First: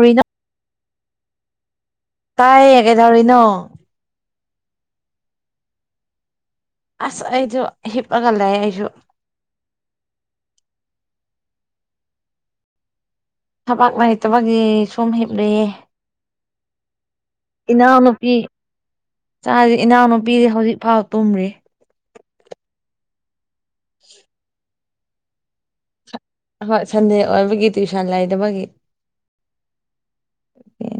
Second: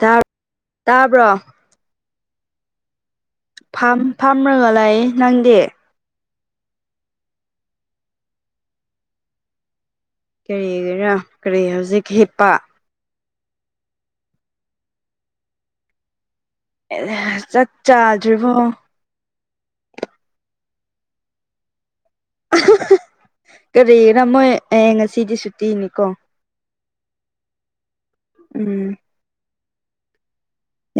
ꯇꯥ ꯇꯥꯕ꯭ꯔꯣ ꯇꯥꯏꯌꯦ ꯀꯩꯗꯧꯔꯤꯅꯣ ꯐꯥꯝ ꯐꯥꯝꯔꯒ ꯂꯩꯌꯦ ꯅꯪꯗꯤ ꯑꯁ ꯑꯩꯖꯨ ꯍꯤꯞ ꯑꯒ ꯂꯩꯌꯦ ꯑꯩꯖꯨ ꯀꯔꯤꯒꯤꯔꯥ ꯀ꯭ꯔꯤ ꯍꯧꯖꯤꯛ ꯍꯤꯞꯄ ꯊꯕꯛ ꯂꯩꯇꯕꯒꯤ ꯁꯨꯝ ꯍꯤꯞꯔꯤꯌꯦ ꯆꯛ ꯆꯥꯗ꯭ꯔꯤꯕꯣ ꯆꯗ꯭ꯔꯤ ꯏꯅꯥꯎꯅꯨꯄꯤꯗꯤ ꯍꯧꯖꯤꯛ ꯐꯥꯎ ꯇꯨꯝꯔꯤ ꯀ꯭ꯔꯤꯒꯤꯔꯥ ꯃꯣꯏ ꯑꯦ ꯉꯁꯤꯗꯤ ꯁꯨꯇꯤꯅꯤꯀꯣ ꯍꯣꯏ ꯁꯟꯗꯦ ꯑꯣꯏꯕꯒꯤ ꯇ꯭ꯋꯨꯁꯟ ꯂꯩꯇꯥꯕꯒꯤ ꯎꯝ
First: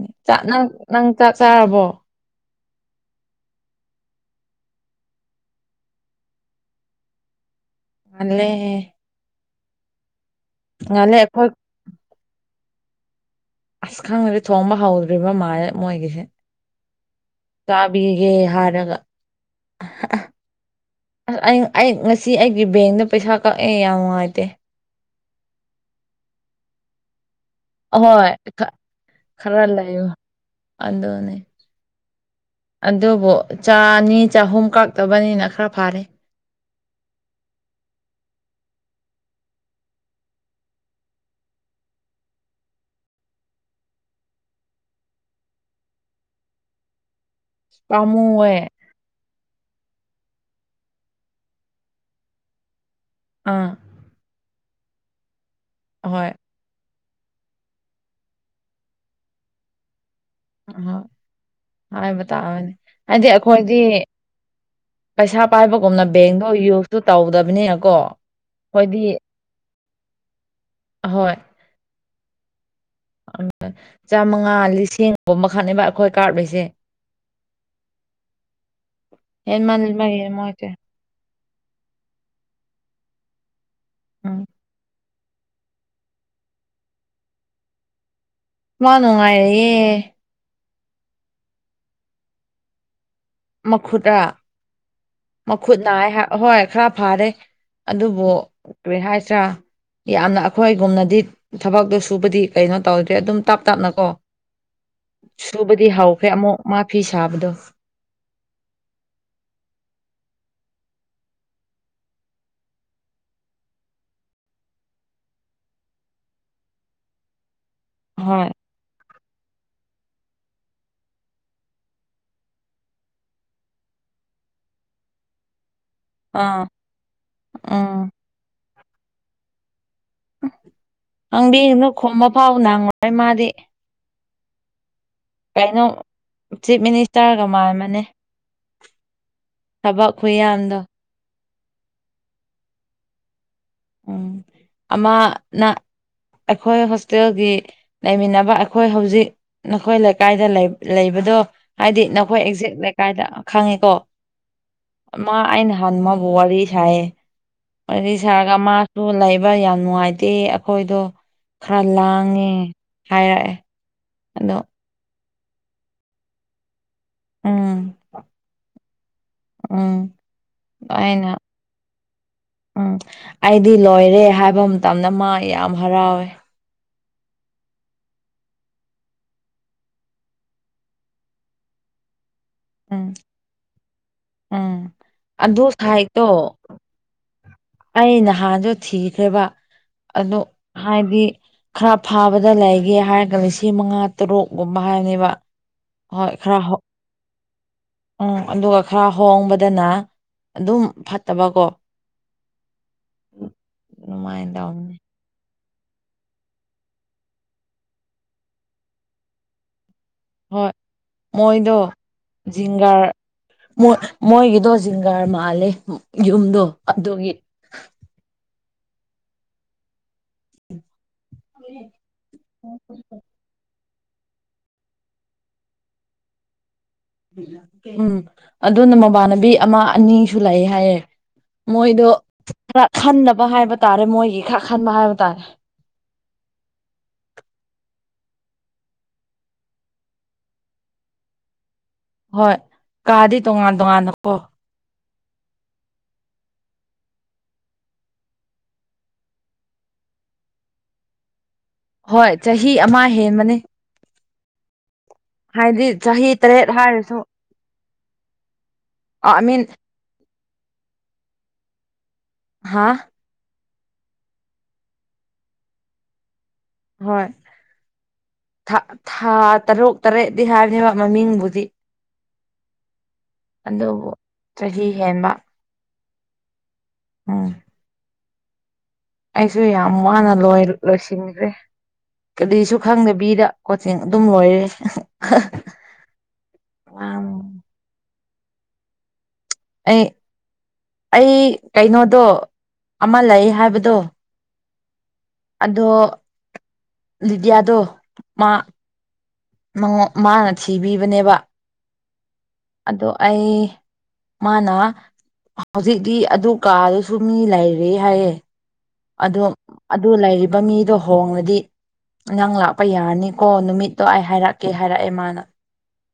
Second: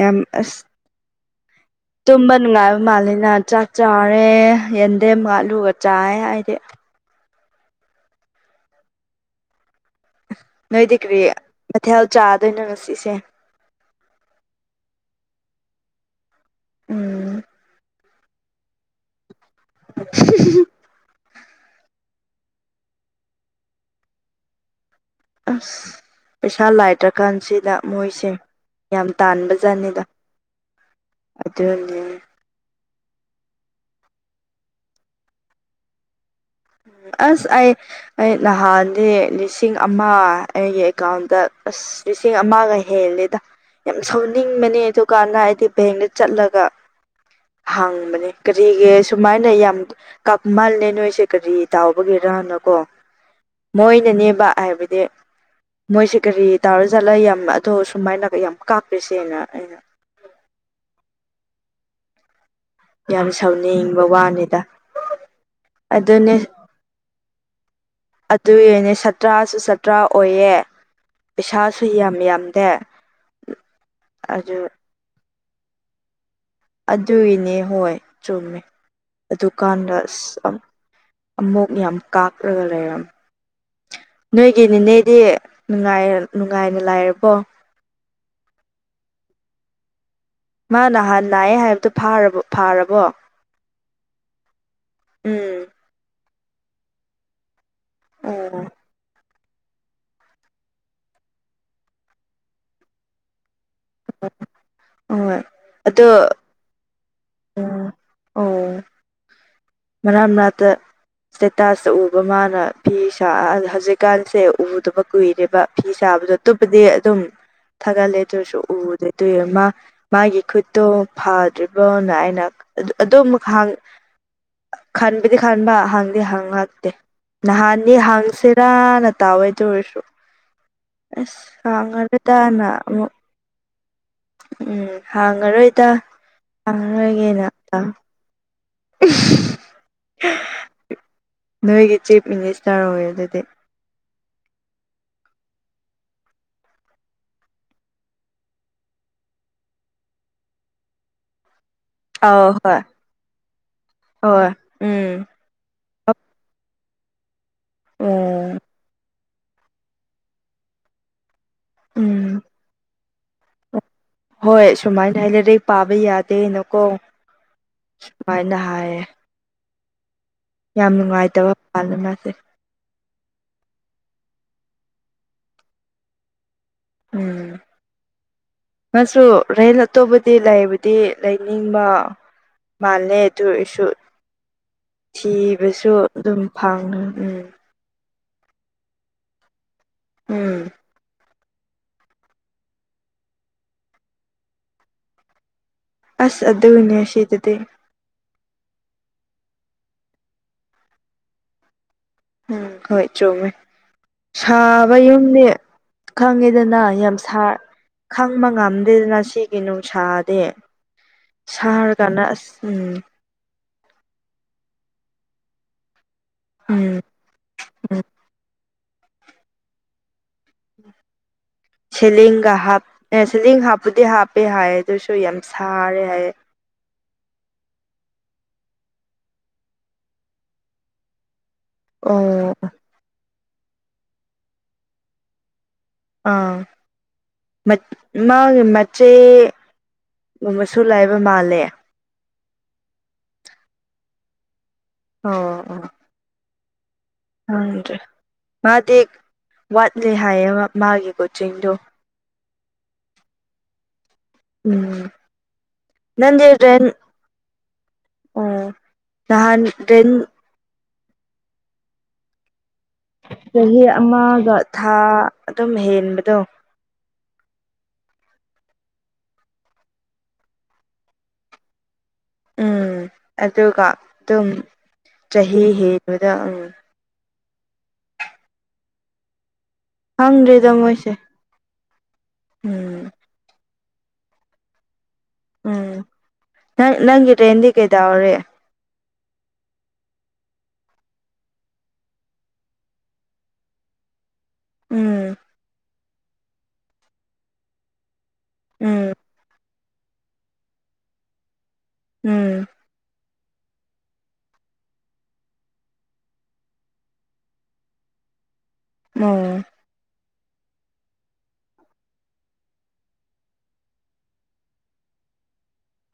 ꯌꯥꯝ ꯆꯥꯛ ꯑꯁ ꯅꯪ ꯅꯪ ꯆꯥꯛ ꯆꯥꯔꯕꯣ ꯇꯨꯝꯕ ꯅꯨꯡꯉꯥꯏꯕ ꯃꯥꯜꯂꯤꯅ ꯆꯥꯛ ꯆꯥꯔꯦ ꯌꯦꯟꯗꯦꯝꯒ ꯑꯂꯨꯒ ꯆꯥꯏ ꯑꯩꯗꯤ ꯉꯜꯂꯦꯍꯦ ꯅꯣꯏꯗꯤ ꯉꯜꯂꯦ ꯀ꯭ꯔꯤ ꯑꯩꯈꯣꯏ ꯃꯊꯦꯜ ꯆꯥꯗꯣꯏꯅꯣ ꯉꯁꯤꯁꯦ ꯑꯁ ꯈꯪꯗ꯭ꯔꯤ ꯊꯣꯡꯕ ꯍꯧꯗ꯭ꯔꯤꯕ ꯃꯥꯜꯂꯦ ꯃꯣꯏꯒꯤꯁꯦ ꯎꯝ ꯆꯥꯛ ꯕꯤꯒꯦ ꯍꯥꯏꯔꯒ ꯑꯁ ꯑꯩ ꯑꯩ ꯉꯁꯤ ꯑꯩꯒꯤ ꯕꯦꯡꯗ ꯄꯩꯁꯥ ꯀꯛꯑꯦ ꯌꯥꯝ ꯅꯨꯡꯉꯥꯏꯇꯦ ꯑꯁ ꯄꯩꯁꯥ ꯂꯥꯏꯇ꯭ꯔꯀꯥꯟꯁꯤꯗ ꯃꯣꯏꯁꯦ ꯑꯍꯣꯏ ꯌꯥꯝ ꯈꯔ ꯇꯥꯟꯕꯖꯥꯠꯅꯤꯗ ꯂꯩꯌꯨ ꯑꯗꯨꯅꯦ ꯑꯗꯨꯅꯤ ꯑꯗꯨꯕꯨ ꯆꯥꯅꯤ ꯆꯍꯨꯝ ꯀꯥꯛꯇꯕꯅꯤꯅ ꯈꯔ ꯐꯥꯔꯦ ꯑꯁ ꯑꯩ ꯑꯩ ꯅꯍꯥꯟꯗꯤ ꯂꯤꯁꯤꯡ ꯑꯃ ꯑꯩꯒꯤ ꯑꯦꯀꯥꯎꯟꯗ ꯑꯁ ꯂꯤꯁꯤꯡ ꯑꯃꯒ ꯍꯦꯜꯂꯦꯗ ꯌꯥꯝ ꯁꯥꯎꯅꯤꯡꯕꯅꯦ ꯑꯗꯨꯀꯥꯟꯗ ꯍꯥꯏꯗꯤ ꯕꯦꯡꯗ ꯆꯠꯂꯒ꯫ ꯍꯥꯡꯕꯅꯦ ꯄꯥꯝꯃꯨꯌꯦ ꯀꯔꯤꯒꯤ ꯁꯨꯃꯥꯏꯅ ꯌꯥꯝ ꯀꯞꯃꯜꯂꯦ ꯅꯣꯏꯁꯦ ꯀꯔꯤ ꯇꯥꯎꯕꯒꯤꯔꯅ ꯀꯣ꯫ ꯑꯥ꯫ ꯃꯣꯏꯅꯅꯦꯕ ꯍꯥꯏꯕꯗꯤ ꯃꯣꯏꯁꯦ ꯍꯣꯏ ꯀꯔꯤ ꯇꯧꯔ ꯆꯠꯂ ꯌꯥꯝ ꯑꯗꯣ ꯁꯨꯃꯥꯏꯅ ꯌꯥꯝ ꯀꯥꯞꯄꯤꯔꯤꯁꯦꯅ ꯑꯩꯅ꯫ ꯑ ꯍꯥꯏꯕ ꯇꯔꯦꯅꯦ꯫ ꯌꯥꯝ ꯁꯥꯎꯅꯤꯡꯕ ꯋꯥꯅꯤꯗ꯫ ꯄꯩꯁꯥ ꯄꯥꯏꯕꯒꯨꯝꯅ ꯑꯗꯨꯅꯦ ꯕꯦꯡꯗꯣ ꯌꯨꯁꯇꯨ ꯇꯧꯗꯕꯅꯤꯅꯀꯣ ꯑꯈꯣꯏꯗꯤ꯫ ꯁꯠ ꯇ꯭ꯔꯥ ꯑꯣꯏꯌꯦ꯫ ꯍꯣꯏ꯫ ꯄꯩꯁꯥꯁꯨ ꯌꯥꯝ ꯌꯥꯝꯗꯦ꯫ ꯆꯥꯝꯃꯉꯥ ꯑꯗꯨ ꯂꯤꯁꯤꯡꯐꯥꯎ ꯃꯈꯥꯅꯦꯕ ꯑꯩꯈꯣꯏ ꯀꯥꯞꯔꯤꯁꯦ꯫ ꯑꯗꯨꯒꯤꯅꯦ ꯍꯣꯏ ꯆꯨꯝꯃꯦ ꯑꯗꯨꯀꯥꯟꯗ ꯍꯦꯟꯃꯟꯕꯒꯤ ꯑꯁ ꯃꯣꯏꯁꯦ ꯑꯃꯨꯛ ꯌꯥꯝ ꯀꯥꯥꯛꯂꯒ ꯂꯩꯔꯝꯃꯤ ꯎꯝ ꯅꯣꯏꯒꯤ ꯅꯤꯅꯦ ꯍꯧꯖꯤꯛꯇꯤ ꯅꯨꯡꯉꯥꯏ ꯅꯨꯡꯉꯥꯏꯅ ꯂꯥꯏꯔꯕꯣ꯫ ꯃꯥ ꯅꯨꯡꯉꯥꯏꯔꯤꯌꯦ꯫ ꯃꯥ ꯅꯍꯥꯟ ꯂꯌꯦ ꯍꯥꯏꯕꯗꯣ ꯐꯥꯔ ꯐꯥꯔꯕꯣ꯫ ꯃꯈꯨꯠ ꯎꯝ ꯃꯈꯨꯠ ꯅꯥ ꯍꯣꯏ ꯈꯔ ꯐꯔꯦ꯫ ꯑꯗꯨꯕꯨ꯫ ꯑꯣ ꯀꯔꯤ ꯍꯥꯏꯁꯤꯔꯥ ꯌꯥꯝꯅ ꯑꯩꯈꯣꯏꯒꯨꯝꯅꯗꯤ ꯊꯕꯛꯇꯣ ꯁꯨꯕꯗꯤ ꯀꯩꯅꯣ ꯇꯧꯗꯦ ꯑꯗꯨꯝ ꯇꯞ ꯇꯞꯅꯀꯣ ꯍꯣꯏ ꯁꯨꯕꯗꯤ ꯑꯗꯣ ꯍꯥꯎꯈ꯭ꯔꯦ ꯑꯃꯨꯛ ꯃꯥ ꯐꯤ ꯁꯥꯕꯗꯣ꯫ ꯎꯝ ꯑꯣ꯫ ꯃꯔꯛ ꯃꯔꯛꯇ ꯁꯇꯦꯇꯥꯁꯇ ꯎꯕ ꯃꯥꯅ ꯐꯤ ꯁꯥ ꯍꯧꯖꯤꯛꯀꯥꯟꯁꯦ ꯎꯗꯕ ꯀꯨꯏꯔꯦꯕ ꯐꯤ ꯁꯥꯕꯗꯣ꯫ ꯑꯇꯣꯞꯄꯗꯤ ꯑꯗꯨꯝ ꯐꯥꯒꯠꯂꯦ ꯑꯗꯨ ꯍꯣꯏ ꯑꯣꯢꯁꯨ ꯎ ꯑꯗꯨꯏ ꯃꯥ ꯃꯥꯒꯤ ꯈꯨꯠꯇꯣ ꯐꯗ꯭ꯔꯤꯕꯣꯅ ꯑꯩꯅ ꯑꯗꯨ ꯃꯥ ꯈꯟꯕꯗꯤ ꯈꯟꯕ ꯍꯪꯗꯤ ꯍꯪ ꯑꯥ ꯉꯥꯛꯇꯦ ꯅꯍꯥꯟꯗꯤ ꯎꯝ ꯍꯪꯁꯦ ꯇꯥꯅ ꯇꯥꯑꯣꯏꯗ ꯑꯣꯏꯁꯨ ꯑꯁ ꯅꯪꯗꯤ ꯁꯥꯡꯉꯔ ꯈꯣꯝꯕ ꯐꯥꯎ ꯇꯅ ꯅꯪꯉꯣꯏ ꯑꯃꯨꯛ꯫ ꯃꯥꯗꯤ꯫ ꯎꯝ ꯀꯩꯅꯣ ꯍꯥꯡꯉꯔꯣꯏꯗ ꯆꯤꯞ ꯃꯤꯅꯤꯁꯇꯔꯒ ꯍꯥꯡꯉꯔꯣꯏꯒꯦꯅ꯫ ꯃꯥꯟꯕꯅꯦ ꯊꯕꯛ ꯈꯨꯌꯥꯝꯗꯣ꯫ ꯅꯣꯏꯒꯤ ꯆꯤꯐ ꯃꯤꯅꯤꯁꯇꯔ ꯑꯣꯏ ꯑꯗꯨꯗꯤ꯫ ꯎꯝ ꯑꯃꯅ ꯑꯩꯈꯣꯏ ꯍꯣꯁꯇꯦꯜꯒꯤ꯫ ꯂꯩꯃꯤꯟꯅꯕ ꯑꯩꯈꯣꯏ ꯍꯧꯖꯤꯛ ꯅꯈꯣꯏ ꯂꯩꯀꯥꯏꯗ ꯂꯩ ꯂꯩꯕꯗꯣ꯫ ꯍꯥꯏꯗꯤ ꯅꯈꯣꯏ ꯑꯧ ꯑꯦꯛꯖꯦꯛ ꯍꯣꯏ ꯂꯩꯀꯥꯏꯗ ꯈꯪꯉꯤꯀꯣ ꯍꯣꯏ ꯎꯝ ꯃꯥ ꯑꯩꯅ ꯍꯟ ꯋꯥꯔꯤ ꯁꯥꯏꯌꯦ ꯑꯣ ꯄꯨꯋꯥꯔꯤ ꯁꯥꯔꯒ ꯃꯁꯨ ꯑꯗꯨ ꯂꯩꯕ ꯌꯥꯝ ꯅꯨꯡꯉꯥꯏꯇꯦ ꯑꯩꯈꯣꯏꯗꯣ ꯈꯔ ꯎꯝ ꯂꯥꯡꯉꯦ ꯍꯥꯏꯔꯛꯑꯦ꯫ ꯑꯗꯣ ꯍꯣꯏ ꯁꯨꯃꯥꯏꯅ ꯍꯥꯏ ꯂꯩꯔꯦꯛ ꯄꯥꯕ ꯌꯥꯗꯦꯅꯀꯣ ꯎꯝ ꯁꯨꯃꯥꯏꯅ ꯍꯥꯏꯌꯦ꯫ ꯎꯝ꯫ ꯌꯥꯝ ꯑꯩꯅ ꯅꯨꯡꯉꯥꯏꯇꯕ ꯄꯥꯜꯅꯦ ꯃꯥꯁꯦ꯫ ꯎꯝ ꯑꯩꯗꯤ ꯂꯣꯏꯔꯦ ꯍꯥꯏꯕ ꯃꯇꯝꯗ ꯃꯥ ꯌꯥꯝ ꯍꯔꯥꯎꯋꯦ꯫ ꯎꯝ꯫ ꯃꯁꯨ ꯔꯦꯟ ꯑꯇꯣꯞꯄꯗꯤ ꯂꯩꯕꯗꯤ ꯂꯩꯅꯤꯡꯕ꯫ ꯎꯝ ꯃꯥꯜꯂꯦ ꯑꯗꯨ ꯑꯣꯏꯔꯁꯨ ꯎꯝ ꯑꯗꯨ ꯊꯤꯕꯁꯨ ꯁꯥꯏꯠꯇꯣ ꯑꯗꯨꯝ ꯐꯥꯡ ꯎꯝ ꯑꯩ ꯅꯍꯥꯟꯁꯨ ꯊꯤꯈ꯭ꯔꯦꯕ ꯎꯝ ꯑꯗꯣ ꯎꯝ ꯍꯥꯏꯗꯤ ꯈꯔ ꯐꯥꯕꯗ ꯂꯩꯒꯦ ꯍꯥꯏꯔꯒ ꯂꯤꯁꯤꯡ ꯃꯉꯥ ꯇꯔꯨꯛꯒꯨꯝꯕ ꯍꯥꯏꯕꯅꯦꯕ ꯍꯣꯏ ꯑꯁ ꯈ꯭ꯔꯥ ꯍꯧ ꯑꯗꯨꯅꯦ ꯁꯤꯗꯗꯤ ꯎꯝ ꯑꯗꯨꯒ ꯈꯔ ꯍꯣꯡꯕꯗꯅ ꯑꯗꯨꯝ ꯐꯠꯇꯕꯀꯣ ꯎꯝ ꯍꯣꯏ ꯆꯨꯝꯃꯦ ꯑꯗꯨꯃꯥꯏꯅ ꯇꯧꯅꯤ ꯁꯥꯕ ꯌꯨꯝꯗꯤ ꯈꯪꯉꯦꯗꯅ ꯌꯥꯝ ꯁꯥ ꯈꯪꯕ ꯉꯝꯗꯦꯗꯅ ꯁꯤꯒꯤ ꯅꯨꯡꯁꯥ ꯗꯦ ꯍꯣꯏ ꯃꯣꯏꯗꯣ ꯁꯍꯔꯒꯥꯟꯗ ꯑꯁ ꯎꯝ ꯖꯤꯡꯒꯥꯔ ꯃꯣꯏ ꯃꯣꯏꯒꯤꯗꯣ ꯖꯤꯡꯒꯥꯔ ꯃꯥꯜꯂꯦ ꯌꯨꯝꯗꯣ ꯎꯝ ꯑꯗꯨꯒꯤ ꯎꯝ ꯁꯦꯂꯤꯡꯒ ꯍꯥꯞ ꯑꯦ ꯁꯦꯂꯤꯡ ꯍꯥꯞꯄꯨꯗꯤ ꯍꯥꯞꯄꯦ ꯍꯥꯏ ꯑꯗꯨꯁꯨ ꯌꯥꯝ ꯁꯥꯔꯦ ꯍꯥꯏꯌꯦ ꯎꯝ ꯑꯗꯨꯅ ꯃꯃꯥꯟꯅꯕꯤ ꯑꯃ ꯑꯅꯤꯁꯨ ꯂꯩ ꯍꯥꯏꯌꯦ ꯃꯣꯏꯗꯣ ꯑꯣ ꯈꯔ ꯈꯟꯗꯕ ꯍꯥꯏꯕ ꯇꯥꯔꯦ ꯃꯣꯏꯒꯤ ꯈꯔ ꯈꯟꯕ ꯍꯥꯏꯕ ꯇꯥꯔꯦ ꯑꯥ ꯃꯠ ꯃꯥꯒꯤ ꯃꯆꯦ ꯃꯁꯨ ꯂꯩꯕ ꯃꯥꯜꯂꯦ ꯍꯣꯏ ꯀꯥꯗꯤ ꯇꯣꯉꯥꯟ ꯇꯣꯉꯥꯟꯅꯀꯣ ꯑꯧ ꯑꯣꯑꯣ ꯍꯗ꯭ꯔꯦ ꯃꯥꯗꯤ ꯋꯥꯠꯂꯤ ꯍꯥꯏꯌꯦꯕ ꯃꯥꯒꯤ ꯀꯣꯆꯤꯡꯗꯣ ꯍꯣꯏ ꯆꯍꯤ ꯑꯃ ꯍꯦꯟꯕꯅꯦ ꯎꯝ ꯍꯥꯏꯗꯤ ꯆꯍꯤ ꯇꯔꯦꯠ ꯍꯥꯏꯔꯁꯨ ꯑꯣ ꯑꯥꯏ ꯅꯍꯥꯟ ꯃꯤꯟ ꯗ꯭ꯔꯤꯟ ꯍꯥ ꯆꯍꯤ ꯑꯃꯒ ꯊꯥ ꯑꯗꯨꯝ ꯍꯦꯟꯕꯗꯣ ꯍꯣꯏ ꯊꯥ ꯇꯔꯨꯛ ꯇꯔꯦꯠꯗꯤ ꯍꯥꯏꯕꯅꯦꯕ ꯃꯃꯤꯡꯕꯨꯗꯤ ꯎꯝ ꯑꯗꯨꯒ ꯑꯗꯨꯕꯨ ꯑꯗꯨꯝ ꯆꯍꯤ ꯍꯦꯟꯕ ꯆꯍꯤ ꯍꯦꯟꯕꯗ ꯎꯝ ꯎꯝ ꯑꯩꯁꯨ ꯌꯥꯝ ꯋꯥꯅ ꯈꯪꯗ꯭ꯔꯦꯗ ꯃꯣꯏꯁꯦ ꯂꯣꯏꯁꯤꯟꯈ꯭ꯔꯦ ꯀꯔꯤꯁꯨ ꯎꯝ ꯈꯪꯗꯕꯤꯗ ꯀꯣꯆꯤꯡ ꯑꯗꯨꯝ ꯂꯣꯏꯔꯦ ꯎꯝ ꯅꯪ ꯅꯪꯒꯤ ꯇꯦꯟꯗꯤ ꯀꯩꯗꯧꯔꯤ ꯑꯩ ꯑꯩ ꯀꯩꯅꯣꯗꯣ ꯑꯃ ꯂꯩ ꯍꯥꯏꯕꯗꯣ ꯎꯝ ꯑꯗꯣ ꯂꯤꯗꯤꯌꯥꯗꯣ ꯃꯥ ꯎꯝ ꯃꯉꯣꯟ ꯃꯥꯅ ꯊꯤꯕꯤꯕꯅꯦꯕ ꯎꯝ ꯑꯗꯨ ꯑꯩ ꯃꯥꯅ ꯍꯧꯖꯤꯛꯇꯤ ꯑꯗꯨ ꯀꯥꯗꯨꯁꯨ ꯃꯤ ꯂꯩꯔꯦ ꯍꯥꯏꯌꯦ ꯑꯣ ꯑꯗꯣ ꯑꯗꯨ ꯂꯩꯔꯤꯕ ꯃꯤꯗꯣ ꯍꯣꯡꯔꯗꯤ ꯅꯪ ꯂꯥꯛꯄ ꯌꯥꯔꯅꯤꯀꯣ ꯅꯨꯃꯤꯠꯇꯣ ꯑꯩ ꯍꯥꯏꯔꯛꯀꯦ ꯍꯥꯏꯔꯛꯑꯦ ꯃꯥꯅ꯫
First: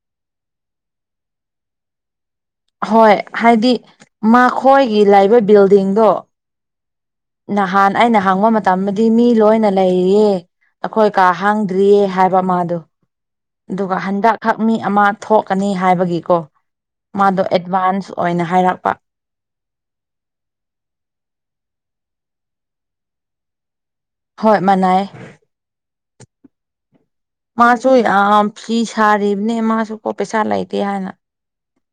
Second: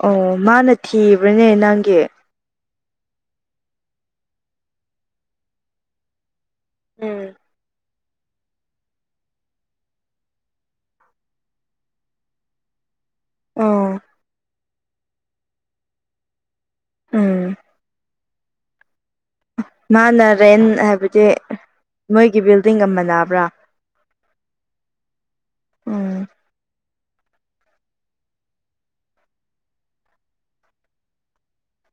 ꯑꯣ ꯃꯥꯅ ꯊꯤꯕ꯭ꯔꯅꯦ ꯅꯪꯒꯤ꯫ ꯍꯣꯏ ꯍꯥꯏꯗꯤ ꯃꯈꯣꯏꯒꯤ ꯂꯩꯕ ꯕꯤꯜꯗꯤꯡꯗꯣ꯫ ꯎꯝ꯫ ꯅꯍꯥꯟ ꯑꯩꯅ ꯍꯪꯕ ꯃꯇꯝꯗꯗꯤ ꯃꯤ ꯂꯣꯏꯅ ꯂꯩꯔꯤꯌꯦ ꯑꯈꯣꯏ ꯀꯥ ꯍꯥꯡꯗ꯭ꯔꯤꯌꯦ ꯍꯥꯏꯕ ꯃꯥꯗꯣ꯫ ꯑꯣ ꯑꯗꯨꯒ ꯍꯟꯗꯛꯈꯛ ꯃꯤ ꯑꯃ ꯊꯣꯛꯀꯅꯤ ꯍꯥꯏꯕꯒꯤꯀꯣ ꯎꯝ ꯃꯥꯗꯣ ꯑꯦꯗꯚꯥꯟꯁ ꯑꯣꯏꯅ ꯍꯥꯏꯔꯛꯄ꯫ ꯃꯥꯅ ꯔꯦꯟ ꯍꯥꯏꯕꯗꯤ ꯃꯣꯏꯒꯤ ꯕꯤꯜꯗꯤꯡꯒ ꯃꯅꯕ꯭ꯔꯥ꯫ ꯍꯣꯏ ꯃꯅꯩꯌꯦ꯫ ꯎꯝ ꯃꯥꯁꯨ ꯌꯥꯝ ꯐꯤ ꯁꯥꯔꯤꯕꯅꯦ ꯃꯥꯁꯨ ꯀꯣ ꯄꯩꯁꯥ ꯂꯩꯇꯦ ꯍꯥꯏꯅ꫰꫰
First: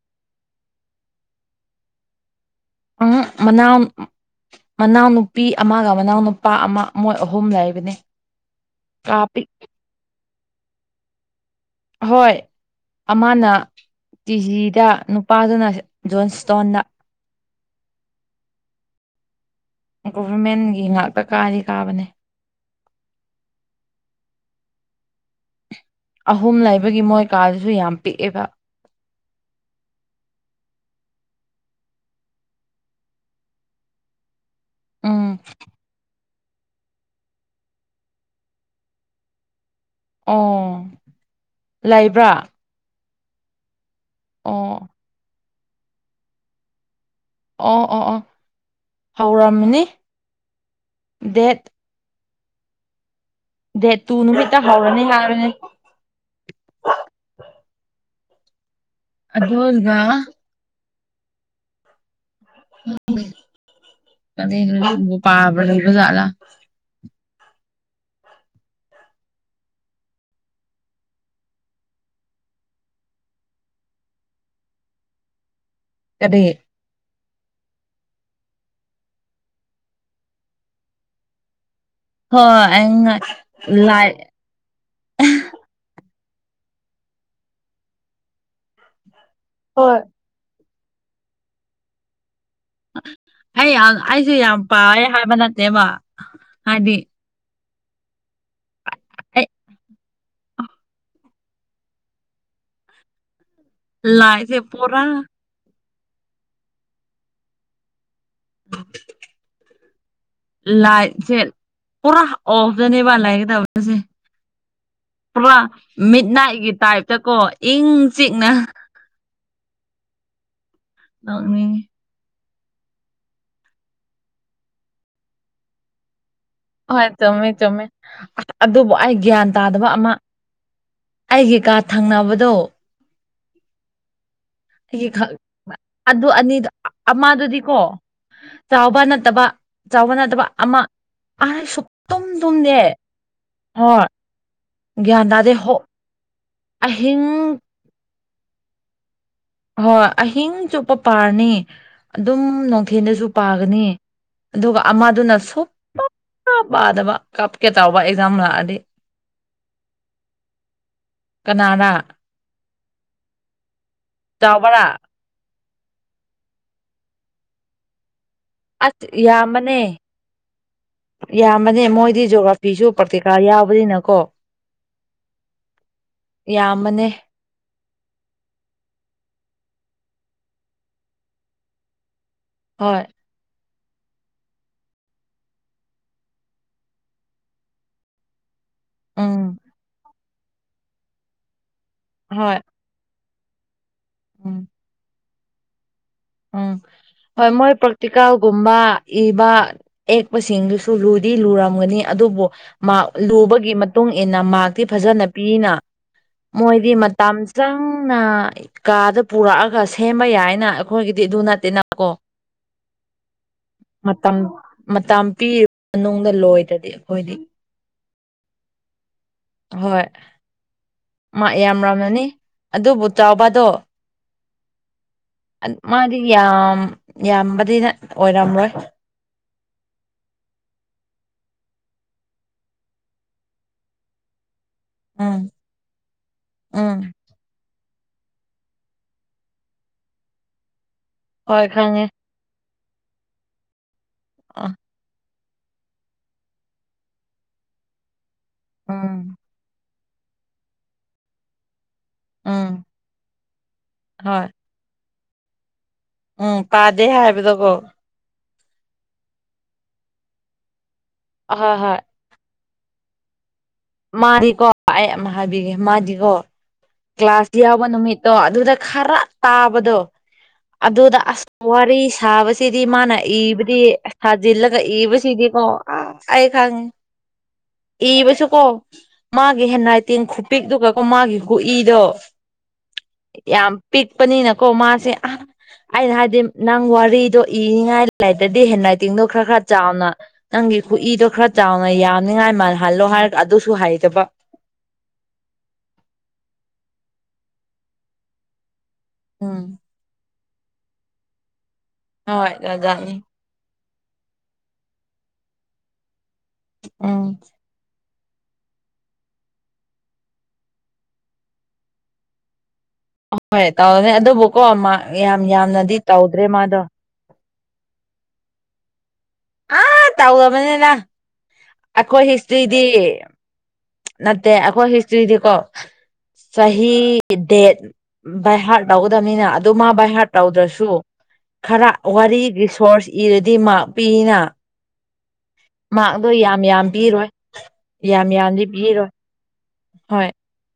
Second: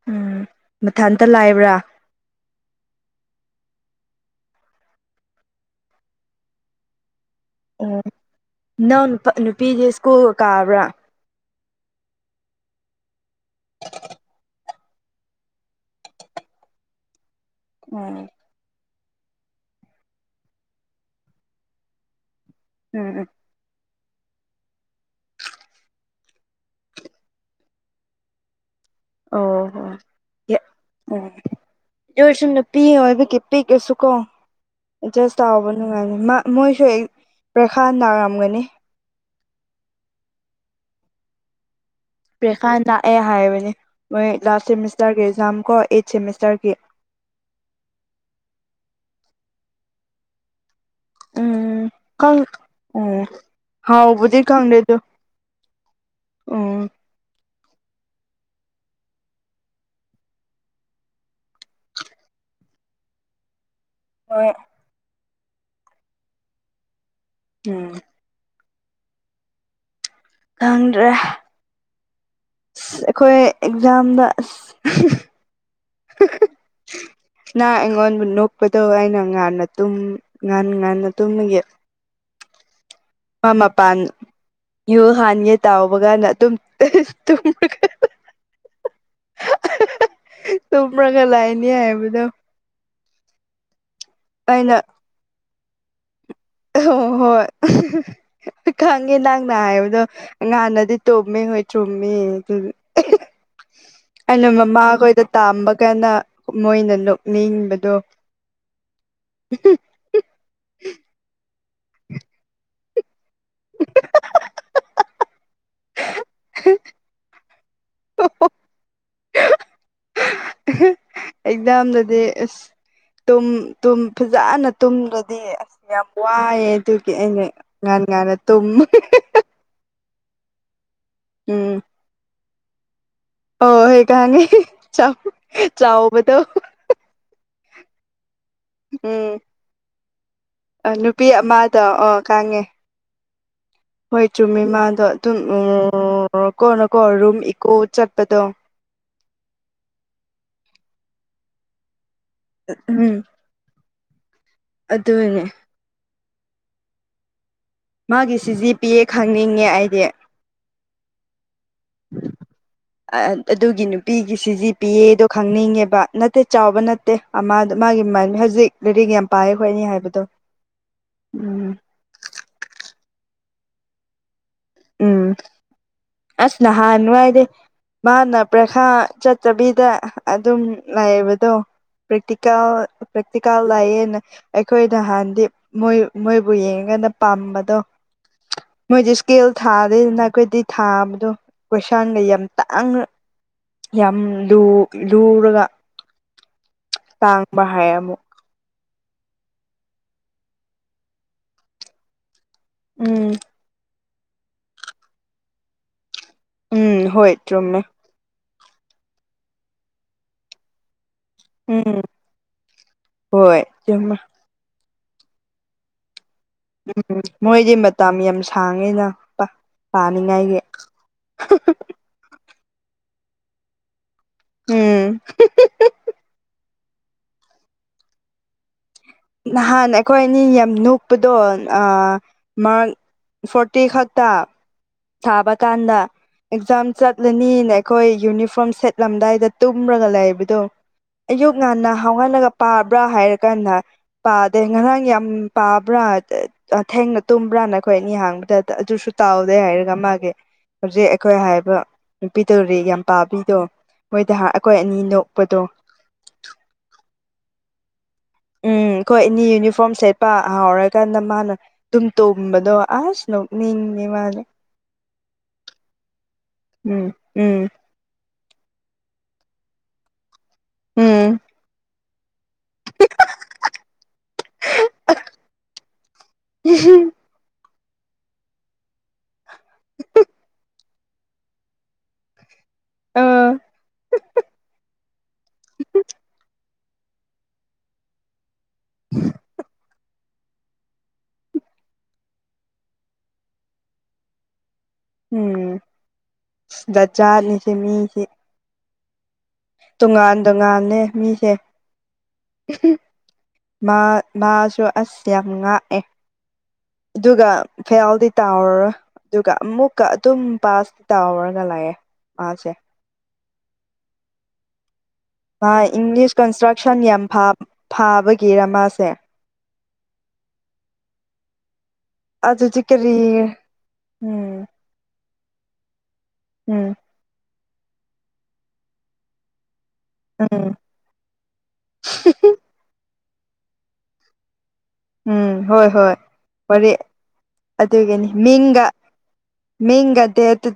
ꯎꯝ ꯃꯊꯥꯟꯇ ꯂꯥꯏꯕ꯭ꯔꯥ꯫ ꯎꯝꯍꯨꯝ ꯃꯅꯥꯎ ꯃꯅꯥꯎꯅꯨꯄꯤ ꯑꯃꯒ ꯃꯅꯥꯎꯅꯨꯞ ꯅꯨꯄꯥ ꯑꯃ ꯃꯣꯏ ꯑꯍꯨꯝ ꯑꯣ ꯂꯩꯕꯅꯦ ꯀꯥ ꯄꯤꯛ ꯀꯨꯜ ꯀꯥꯕ꯭ꯔꯥ꯫ ꯑꯍꯣꯏ ꯑꯃꯅ ꯇꯤꯖꯤꯗ ꯅꯨꯄꯥꯗꯨꯅ ꯖꯣꯟ ꯁꯇ꯭ꯣꯟꯗ꯫ ꯑꯣ꯫ ꯒꯣꯚꯔꯃꯦꯟꯒꯤ ꯉꯥꯛꯇ ꯀꯥꯗꯤ ꯀꯥꯕꯅꯦ꯫ ꯎꯝ ꯎꯝ꯫ ꯑꯍꯨꯝ ꯂꯩꯕꯒꯤ ꯃꯣꯏ ꯀꯥꯗꯁꯨ ꯌꯥꯝ ꯄꯤꯛꯑꯦꯕ꯫ ꯑꯣ ꯍꯣ ꯌꯥ ꯑꯣ꯫ ꯗꯨ ꯑꯣꯏꯔꯁꯨ ꯅꯨꯄꯤ ꯑꯣꯏꯕꯒꯤ ꯄꯤꯛꯔꯁꯨꯨ ꯀꯣ꯫ ꯎꯝ ꯑꯦꯗꯖꯁ ꯇꯧꯕ ꯅꯨꯡꯉꯥꯏꯅꯤ ꯃꯥ ꯃꯣꯏꯁꯨ ꯑꯩ ꯄ꯭ꯔꯈꯥ ꯅꯥꯔꯝꯒꯅꯤ꯫ ꯑꯣ ꯂꯩꯕ꯭ꯔꯥ꯫ ꯏꯈꯥꯟ ꯂꯥꯛꯑꯦ ꯍꯥꯏꯕꯅꯦ ꯃꯣꯏ ꯂꯥꯁ ꯑꯣ ꯁꯦꯃꯤꯁꯇꯔꯒꯤ ꯑꯦꯛꯖꯥꯝ ꯀꯣ ꯑꯩꯠ ꯁꯦꯃꯤꯁꯇꯔꯒꯤ꯫ ꯑꯣ ꯑꯣ ꯑꯣ ꯍꯧꯔꯝꯃꯅꯤ ꯗꯦꯠ ꯎꯝ ꯈꯪ ꯑꯣ ꯗꯦꯠ ꯇꯨ ꯍꯥꯎꯕꯗꯤ ꯅꯨꯃꯤꯠꯇ ꯈꯪꯗꯦ ꯑꯗꯨ꯫ [unintelligible] ꯎꯝ ꯑꯗꯣꯜꯒ ꯍꯣꯏ [unintelligible] ꯄꯥꯕ ꯂꯩꯕꯖꯥꯠꯂ꯫ ꯎꯝ꯫ ꯈꯪꯗ꯭ꯔꯦ꯫ ꯑꯁ ꯑꯩꯈꯣꯏ ꯑꯦꯛꯖꯥꯝꯗ ꯑꯁ꯫ ꯀꯔꯤ꯫ ꯅꯪ ꯑꯩꯉꯣꯟꯕꯨ ꯅꯣꯛꯄꯗꯣ ꯑꯩꯅ ꯉꯥꯟꯅ ꯇꯨꯝ ꯉꯟ ꯉꯟꯅ ꯇꯨꯝꯕꯒꯤ꯫ ꯍꯣꯏ ꯑꯩꯉ--꯫ ꯄ ꯃꯄꯥꯟ ꯌꯨ ꯍꯥꯟꯒꯦ ꯇꯥꯎꯕ ꯒꯥꯟꯗ ꯑꯗꯨꯝ ꯇꯨꯝꯔꯒ ꯍꯣꯏ ꯇꯨꯝꯔꯒ ꯂꯩꯅꯤ ꯍꯥꯏꯕꯗꯣ ꯑꯩ ꯌꯥꯝ ꯑꯩꯁꯨ ꯌꯥꯝ ꯄꯥꯌꯦ ꯍꯥꯏꯕ ꯅꯠꯇꯦꯕ ꯍꯥꯏꯗꯤ ꯑꯣ ꯍꯣꯏ ꯍꯦꯛꯇ ꯈꯪꯉꯦ ꯑꯩ ꯅꯪꯅ ꯍꯥꯏꯕꯗꯣ꯫ ꯑꯉꯥꯟꯅꯗꯤ ꯇꯨꯝꯃꯦ ꯍꯣꯏ ꯆꯨꯝꯃꯤꯗꯨꯒ ꯑꯩꯅ ꯂꯥꯏꯁꯦ ꯄꯨꯔꯥ ꯃꯃꯥꯈꯣꯏꯗ ꯇꯥꯝꯕꯀꯥꯟꯗ ꯃꯣꯏꯅ ꯅꯣꯛꯅꯤꯡꯕꯗꯣ ꯫ ꯂꯥꯏꯠꯁꯦ ꯄꯨꯔꯥ ꯑꯣꯐꯇꯅꯦꯕ ꯂꯩꯒꯗꯕꯁꯦ ꯄꯨꯔꯥ ꯃꯤꯠꯅꯥꯏꯒꯤ ꯇꯥꯏꯞꯇꯀꯣ ꯏꯪ ꯆꯤꯛꯅ ꯅꯣꯛꯅꯤꯡꯉꯤ ꯑꯦꯛꯖꯥꯝꯗ ꯗꯤ ꯑꯁ ꯇꯨꯝ ꯇꯨꯝ ꯐꯖꯥꯥꯅ ꯇꯨꯝꯗ꯭ꯔꯗꯤ ꯑꯁ ꯌꯥꯝ ꯋꯥꯏꯌꯦ ꯫ ꯍꯣꯏ ꯗꯨꯒꯤ ꯑꯩꯅ ꯆꯨꯝꯃꯦ ꯆꯨꯝꯃꯦ ꯉꯟ ꯉꯥꯟꯅ ꯑꯁ ꯇꯨꯝ ꯑꯗꯨꯕꯨ ꯑꯩ ꯒ꯭ꯌꯥꯟ ꯇꯥꯗꯕ ꯑꯃ ꯑꯩꯒꯤ ꯀꯥ ꯎꯝ ꯊꯪꯅꯕꯗꯣ ꯑꯣ ꯍꯣꯏ ꯈꯥꯡꯉꯦ ꯆꯥꯎ ꯆꯥꯎꯕꯗꯣ ꯑꯃꯥꯗꯨꯗꯤꯀꯣ꯫ ꯆꯥꯎꯕ ꯎꯝ ꯅꯠꯇꯕ ꯆꯥꯎꯕ ꯅꯠꯇꯕ ꯑꯃ ꯅꯨꯄꯤ ꯑꯁ ꯑꯃꯗ ꯑꯣ ꯁꯨꯛꯇꯨꯝ ꯈꯪꯉꯦ ꯇꯨꯝꯗꯦ ꯍꯣꯏ ꯆꯨꯝꯃꯦ ꯃꯥꯗꯣ ꯒ꯭ꯌꯥꯟ ꯑꯗꯨꯝ ꯇꯥꯗꯦ ꯍꯣ ꯀꯣꯅꯀꯣ ꯑꯍꯤꯡ ꯔꯨꯝ ꯏꯀꯣ ꯆꯠꯄꯗꯣ ꯍꯣꯏ ꯑꯍꯤꯡ ꯆꯨꯞꯄ ꯄꯥꯔꯅꯤ ꯑꯗꯨꯝ ꯎꯝ ꯅꯨꯡꯊꯦꯜꯗꯁꯨ ꯄꯥꯒꯅꯤ ꯑꯗꯨꯒ ꯑꯃꯗꯨꯅ ꯑꯗꯨꯅꯦ ꯁꯣꯛ ꯄꯥꯗꯕ ꯀꯞꯀꯦ ꯇꯧꯕ ꯑꯦꯛꯖꯥꯝ ꯃꯥꯒꯤ ꯂꯥꯛꯑꯗꯤ ꯁꯤꯖꯤ ꯄꯤ ꯑꯦ ꯈꯪꯅꯤꯡꯉꯦ ꯑꯩꯗꯤ ꯀꯅꯥꯅ ꯑꯗꯨꯒꯤ ꯅꯨꯄꯤꯒꯤ ꯁꯤ ꯖꯤ ꯄꯤ ꯆꯥꯎꯕꯔꯥ ꯑꯦ ꯗ ꯈꯪꯅꯤꯡꯉꯦꯕ ꯅꯠꯇꯦ ꯆꯥꯎꯕ ꯅꯠꯇꯦꯗ ꯃꯥꯒꯤ ꯃ ꯍꯧꯖꯤꯛ ꯑꯁ ꯂꯥꯏꯔꯤꯛ ꯌꯥꯝ ꯄꯥꯏ ꯌꯥꯝꯕꯅꯦ ꯈꯣꯠꯅꯤ ꯍꯥꯏꯕꯗꯣ ꯎꯝ ꯌꯥꯝꯕꯅꯦ ꯃꯣꯏꯗꯤ ꯌꯖꯣꯒ꯭ꯔ ꯅꯨꯄꯤꯁꯨ ꯄ꯭ꯔꯇꯤꯀꯥꯔ ꯌꯥꯎꯕꯅꯤꯅꯀꯣ ꯎꯝ ꯑꯁ ꯌꯥꯝꯕꯅꯦ ꯅꯍꯥꯟꯋꯥꯏꯗꯒꯤ ꯃꯥꯅ ꯄꯔꯤꯈꯥ ꯆꯠꯇꯕꯤꯗ ꯑꯗꯨꯝ ꯂꯩꯕꯗꯣ ꯄꯔꯛꯇꯤꯀꯦꯜ ꯍꯣꯏ ꯄꯔ꯭ꯛꯔ꯭ꯤꯀꯦꯜ ꯂꯩꯌꯦꯅ ꯑꯩꯈꯣꯏꯅ ꯍꯥꯟꯗꯤ ꯃꯣꯏ ꯃꯣꯏꯕꯨ ꯌꯦꯡꯉꯒꯅ ꯄꯥꯝꯕꯗꯣ ꯃꯣꯏ ꯏꯁꯀꯦꯜ ꯎꯝ ꯊꯥꯗꯩꯗꯅ ꯑꯩꯈꯣꯏꯗꯤ ꯊꯥꯕꯗꯣ ꯀꯣꯏꯁꯥꯡꯒ ꯌꯥꯝ ꯍꯣꯏ ꯇꯥꯡꯅ ꯌꯥꯝ ꯎꯝ ꯂꯨꯔꯒ ꯎꯝ ꯍꯣꯏ ꯇꯥꯡꯕ ꯃꯣꯏ ꯍꯥꯏ ꯑꯃꯨꯛ ꯄꯥꯔꯛꯇꯤꯀꯦꯜ ꯒꯨꯝꯕ ꯏꯕ ꯑꯦꯛꯄꯁꯤꯡꯗꯨꯁꯨ ꯂꯨꯗꯤ ꯂꯨꯔꯝꯒꯅꯤ ꯑꯗꯨꯕꯨ ꯃꯥꯔ ꯎꯝ ꯂꯨꯕꯒꯤ ꯃꯇꯨꯡ ꯏꯟꯅ ꯃꯥꯔꯛꯇꯤ ꯐꯖꯅ ꯄꯤꯅ ꯃꯣꯏꯗꯤ ꯎꯝ ꯍꯣꯏ ꯃꯇꯝ ꯆꯨꯝꯃꯦ ꯆꯪꯅ ꯀꯥꯗ ꯄꯨꯔꯛꯑꯒ ꯁꯦꯝꯕ ꯌꯥꯏꯅ ꯑꯩꯈꯣꯏꯒꯤꯗꯤ ꯑꯗꯨ ꯅꯠꯇꯦꯅ ꯎꯝ ꯀꯣ ꯍꯣꯏ ꯆꯨꯝꯃꯦ ꯃꯇꯝ ꯃꯇ ꯄꯤꯔꯤꯕ ꯃꯅꯨꯡꯗ ꯂꯣꯏꯔꯦ ꯎꯝ ꯃꯣꯏꯗꯤ ꯃꯇꯝ ꯌꯥꯝ ꯁꯥꯡꯉꯦꯅ ꯍꯣꯏ ꯄꯅꯤꯉꯥꯏꯒꯤ ꯅꯤ ꯑꯗꯨꯕꯨ ꯆꯥꯎꯕꯗꯣ ꯎꯝ ꯃꯥꯗꯤ ꯌꯥꯝ ꯌꯥꯝꯕꯗꯤꯅ ꯑꯣꯏꯔꯝꯔꯣꯏ ꯅꯍꯥꯟ ꯑꯩꯈꯣꯏ ꯑꯅꯤ ꯌꯥꯝ ꯅꯣꯛꯄꯗꯣ ꯃꯔꯛ ꯐꯣꯔꯇꯤ ꯈꯛꯇ ꯎꯝ ꯊꯥꯕ ꯀꯥꯟꯗ ꯑꯦꯛꯖꯥꯝ ꯎꯝ ꯆꯠ ꯆꯠꯂꯅꯤꯅ ꯑꯩꯈꯣꯏ ꯌꯨꯅꯤꯐꯣꯔꯝ ꯁꯦꯠꯂꯝꯗꯥꯏꯗ ꯇꯨꯝꯃꯒ ꯂꯩꯕꯗꯣ ꯑꯌꯨꯛ ꯍꯣꯏ ꯉꯟꯅ ꯈꯪꯉꯦ ꯍꯥꯎꯍꯜꯂꯒ ꯄꯥꯕ꯭ꯔꯥ ꯍꯥꯏꯔꯀꯥꯟꯗ ꯄꯥꯗꯦ ꯑ ꯉꯔꯥꯡ ꯌꯥꯝ ꯄꯥꯕ꯭ꯔꯥ ꯊꯦꯡꯅ ꯇꯨꯝꯕ꯭ꯔꯥꯅꯈꯣꯏ ꯑꯅꯤ ꯍꯥꯡꯕꯗ ꯑꯗꯨꯁꯨ ꯎꯝ ꯇꯥꯎꯗꯦ ꯍꯥꯏꯔ ꯍꯧꯖꯤꯛ ꯑꯩꯈꯣꯏ ꯍꯥꯏꯕ ꯅꯨꯄꯤ ꯎꯝ ꯇꯧꯔꯤ ꯌꯥꯝ ꯄꯥꯕꯤꯗꯣ ꯃꯣꯏꯗ ꯍꯣꯏ ꯑꯩꯈꯣꯏ ꯑꯅꯤ ꯅꯣꯛꯄꯗꯣ ꯎꯝ ꯄꯥꯗꯦ ꯍꯥꯏꯕꯗꯀꯣ ꯎꯝ ꯑꯩꯈꯣꯏꯅꯤ ꯌꯨꯅꯤꯐꯣꯔꯝ ꯁꯦꯠꯄ ꯍꯥꯎꯔꯀꯥꯟꯗ ꯃꯥꯅ ꯑꯍꯣꯏ ꯍꯣꯏ ꯑꯗꯨꯝ ꯇꯨꯝꯕꯗꯣ ꯑꯁ ꯅꯣꯛꯅꯤꯡ ꯃꯥꯗꯤꯀꯣ ꯑꯩ ꯑꯃ ꯍꯥꯏꯕꯤꯒꯦ ꯃꯥꯗꯤꯀꯣ ꯎꯝ ꯀ꯭ꯂꯥꯁ ꯎꯝ ꯌꯥꯎꯕ ꯅꯨꯃꯤꯠ ꯑꯣ ꯑꯗꯨꯗ ꯈꯔ ꯇꯥꯕꯗꯣ ꯑꯗꯨꯗ ꯎꯝ ꯑꯁ ꯋꯥꯔꯤ ꯁꯥꯕꯁꯤꯗꯤ ꯃꯥꯅ ꯏꯕꯗꯤ ꯁꯥꯖꯤꯜꯂꯒ ꯏꯕꯁꯤꯗꯤꯀꯣ ꯑ ꯑꯩ ꯈꯪꯉꯦ ꯏꯕꯁꯨ ꯀꯣ ꯃꯥꯒꯤ ꯍꯦꯟꯔꯥꯏꯇꯦꯡ ꯈꯨꯄꯤꯛꯛꯇꯨꯒ ꯀꯦ ꯃꯥꯒꯤ ꯈꯨꯏꯗꯣ ꯑ ꯌꯥꯝ ꯄꯤꯛꯄꯅꯤꯅꯀꯣ ꯃꯥꯁꯦ ꯑꯩꯅ ꯍꯥꯏꯗꯤ ꯅꯪ ꯋꯥꯔꯤꯗꯣ ꯏꯅꯤꯡꯉꯥꯏ ꯂꯩꯥꯏꯇꯔꯥꯗꯤ ꯍꯦꯟ ꯔꯥꯏꯇꯤꯡꯗꯣ ꯈꯔ ꯈꯔ ꯆꯥꯎꯅ ꯅꯪꯒꯤ ꯈꯨꯏꯗꯣ ꯈꯔ ꯆꯥꯎꯅ ꯌꯥꯝꯅꯤꯉꯥꯏ ꯃꯥꯜꯍꯜꯂꯣ ꯍꯥꯏꯔꯒ ꯑꯗꯨꯁꯨ ꯍꯩꯗꯕ ꯎꯝ ꯗꯖꯥꯅꯤꯁꯦ ꯃꯤꯁꯤ ꯎꯝ ꯇꯣꯉꯥꯟ ꯇꯣꯉꯥꯟꯂꯦ ꯃꯤꯁꯦ ꯍꯣꯏ ꯖꯥꯖꯥꯠꯅꯤ ꯃꯥ ꯃꯥꯁꯨ ꯑꯁ ꯌꯥꯝ ꯉꯥꯛꯑꯦ ꯎꯝ ꯑꯗꯨꯒ ꯐꯦꯜꯗꯤ ꯇꯥꯎꯔꯔꯣꯏ ꯑꯗꯨꯒ ꯑꯃꯨꯛꯀ ꯑꯗꯨꯝ ꯄꯥꯁꯇꯤ ꯇꯥꯎꯔꯒ ꯂꯩꯌꯦ ꯑꯁꯦ ꯑ ꯍꯣꯏ ꯇꯥꯎꯅꯤ ꯑꯗꯨꯕꯨꯀꯣ ꯃꯥ ꯌꯥꯝ ꯃꯥ ꯌꯥꯝꯅꯗꯤ ꯏꯪꯂꯤꯁ ꯇꯧꯗ꯭ꯔꯦ ꯃꯥꯗꯣ ꯀꯟꯁꯇ꯭ꯔꯛꯁꯟ ꯌꯥꯝ ꯐꯥ ꯐꯥꯕꯒꯤꯔ ꯃꯥꯥꯁꯦ ꯑꯥ ꯇꯧꯔꯕꯅꯤꯅ ꯑꯈꯣꯏ ꯑꯗꯨꯗꯤ ꯍꯤꯁꯇ꯭ꯔꯤꯗꯤ ꯀꯔꯤ ꯅꯠꯇꯦ ꯎꯝ ꯑꯩꯈꯣꯏ ꯍꯤꯁꯇ꯭ꯔꯤꯗꯤꯀꯣ ꯆꯍꯤ ꯎꯝ ꯗꯦꯠ ꯕꯥꯏ ꯍꯥꯔꯠ ꯇꯧꯒꯗꯕꯅꯤꯅ ꯑꯗꯨ ꯃꯥ ꯕꯥꯏ ꯍꯥꯔꯠ ꯎꯝ ꯇꯧꯗ꯭ꯔꯁꯨ ꯈꯔ ꯋꯥꯔꯤ ꯔꯤ ꯁꯣꯔꯁ ꯏꯔꯗꯤ ꯃꯥꯛ ꯄꯤꯅ ꯎꯝ ꯍꯣꯏ ꯍꯣꯏ ꯃꯥꯔꯛꯗꯣ ꯌꯥꯝ ꯌꯥꯝ ꯋꯥꯔꯤ ꯄꯤꯔꯣꯏ ꯑꯗꯨꯒꯤꯅꯤ ꯌꯥꯝ ꯌꯥꯝꯗꯤ ꯃꯤꯡꯒ ꯄꯤꯔꯣꯏ ꯃꯦꯡꯒ ꯍꯣꯏ ꯗꯦꯠꯇꯨ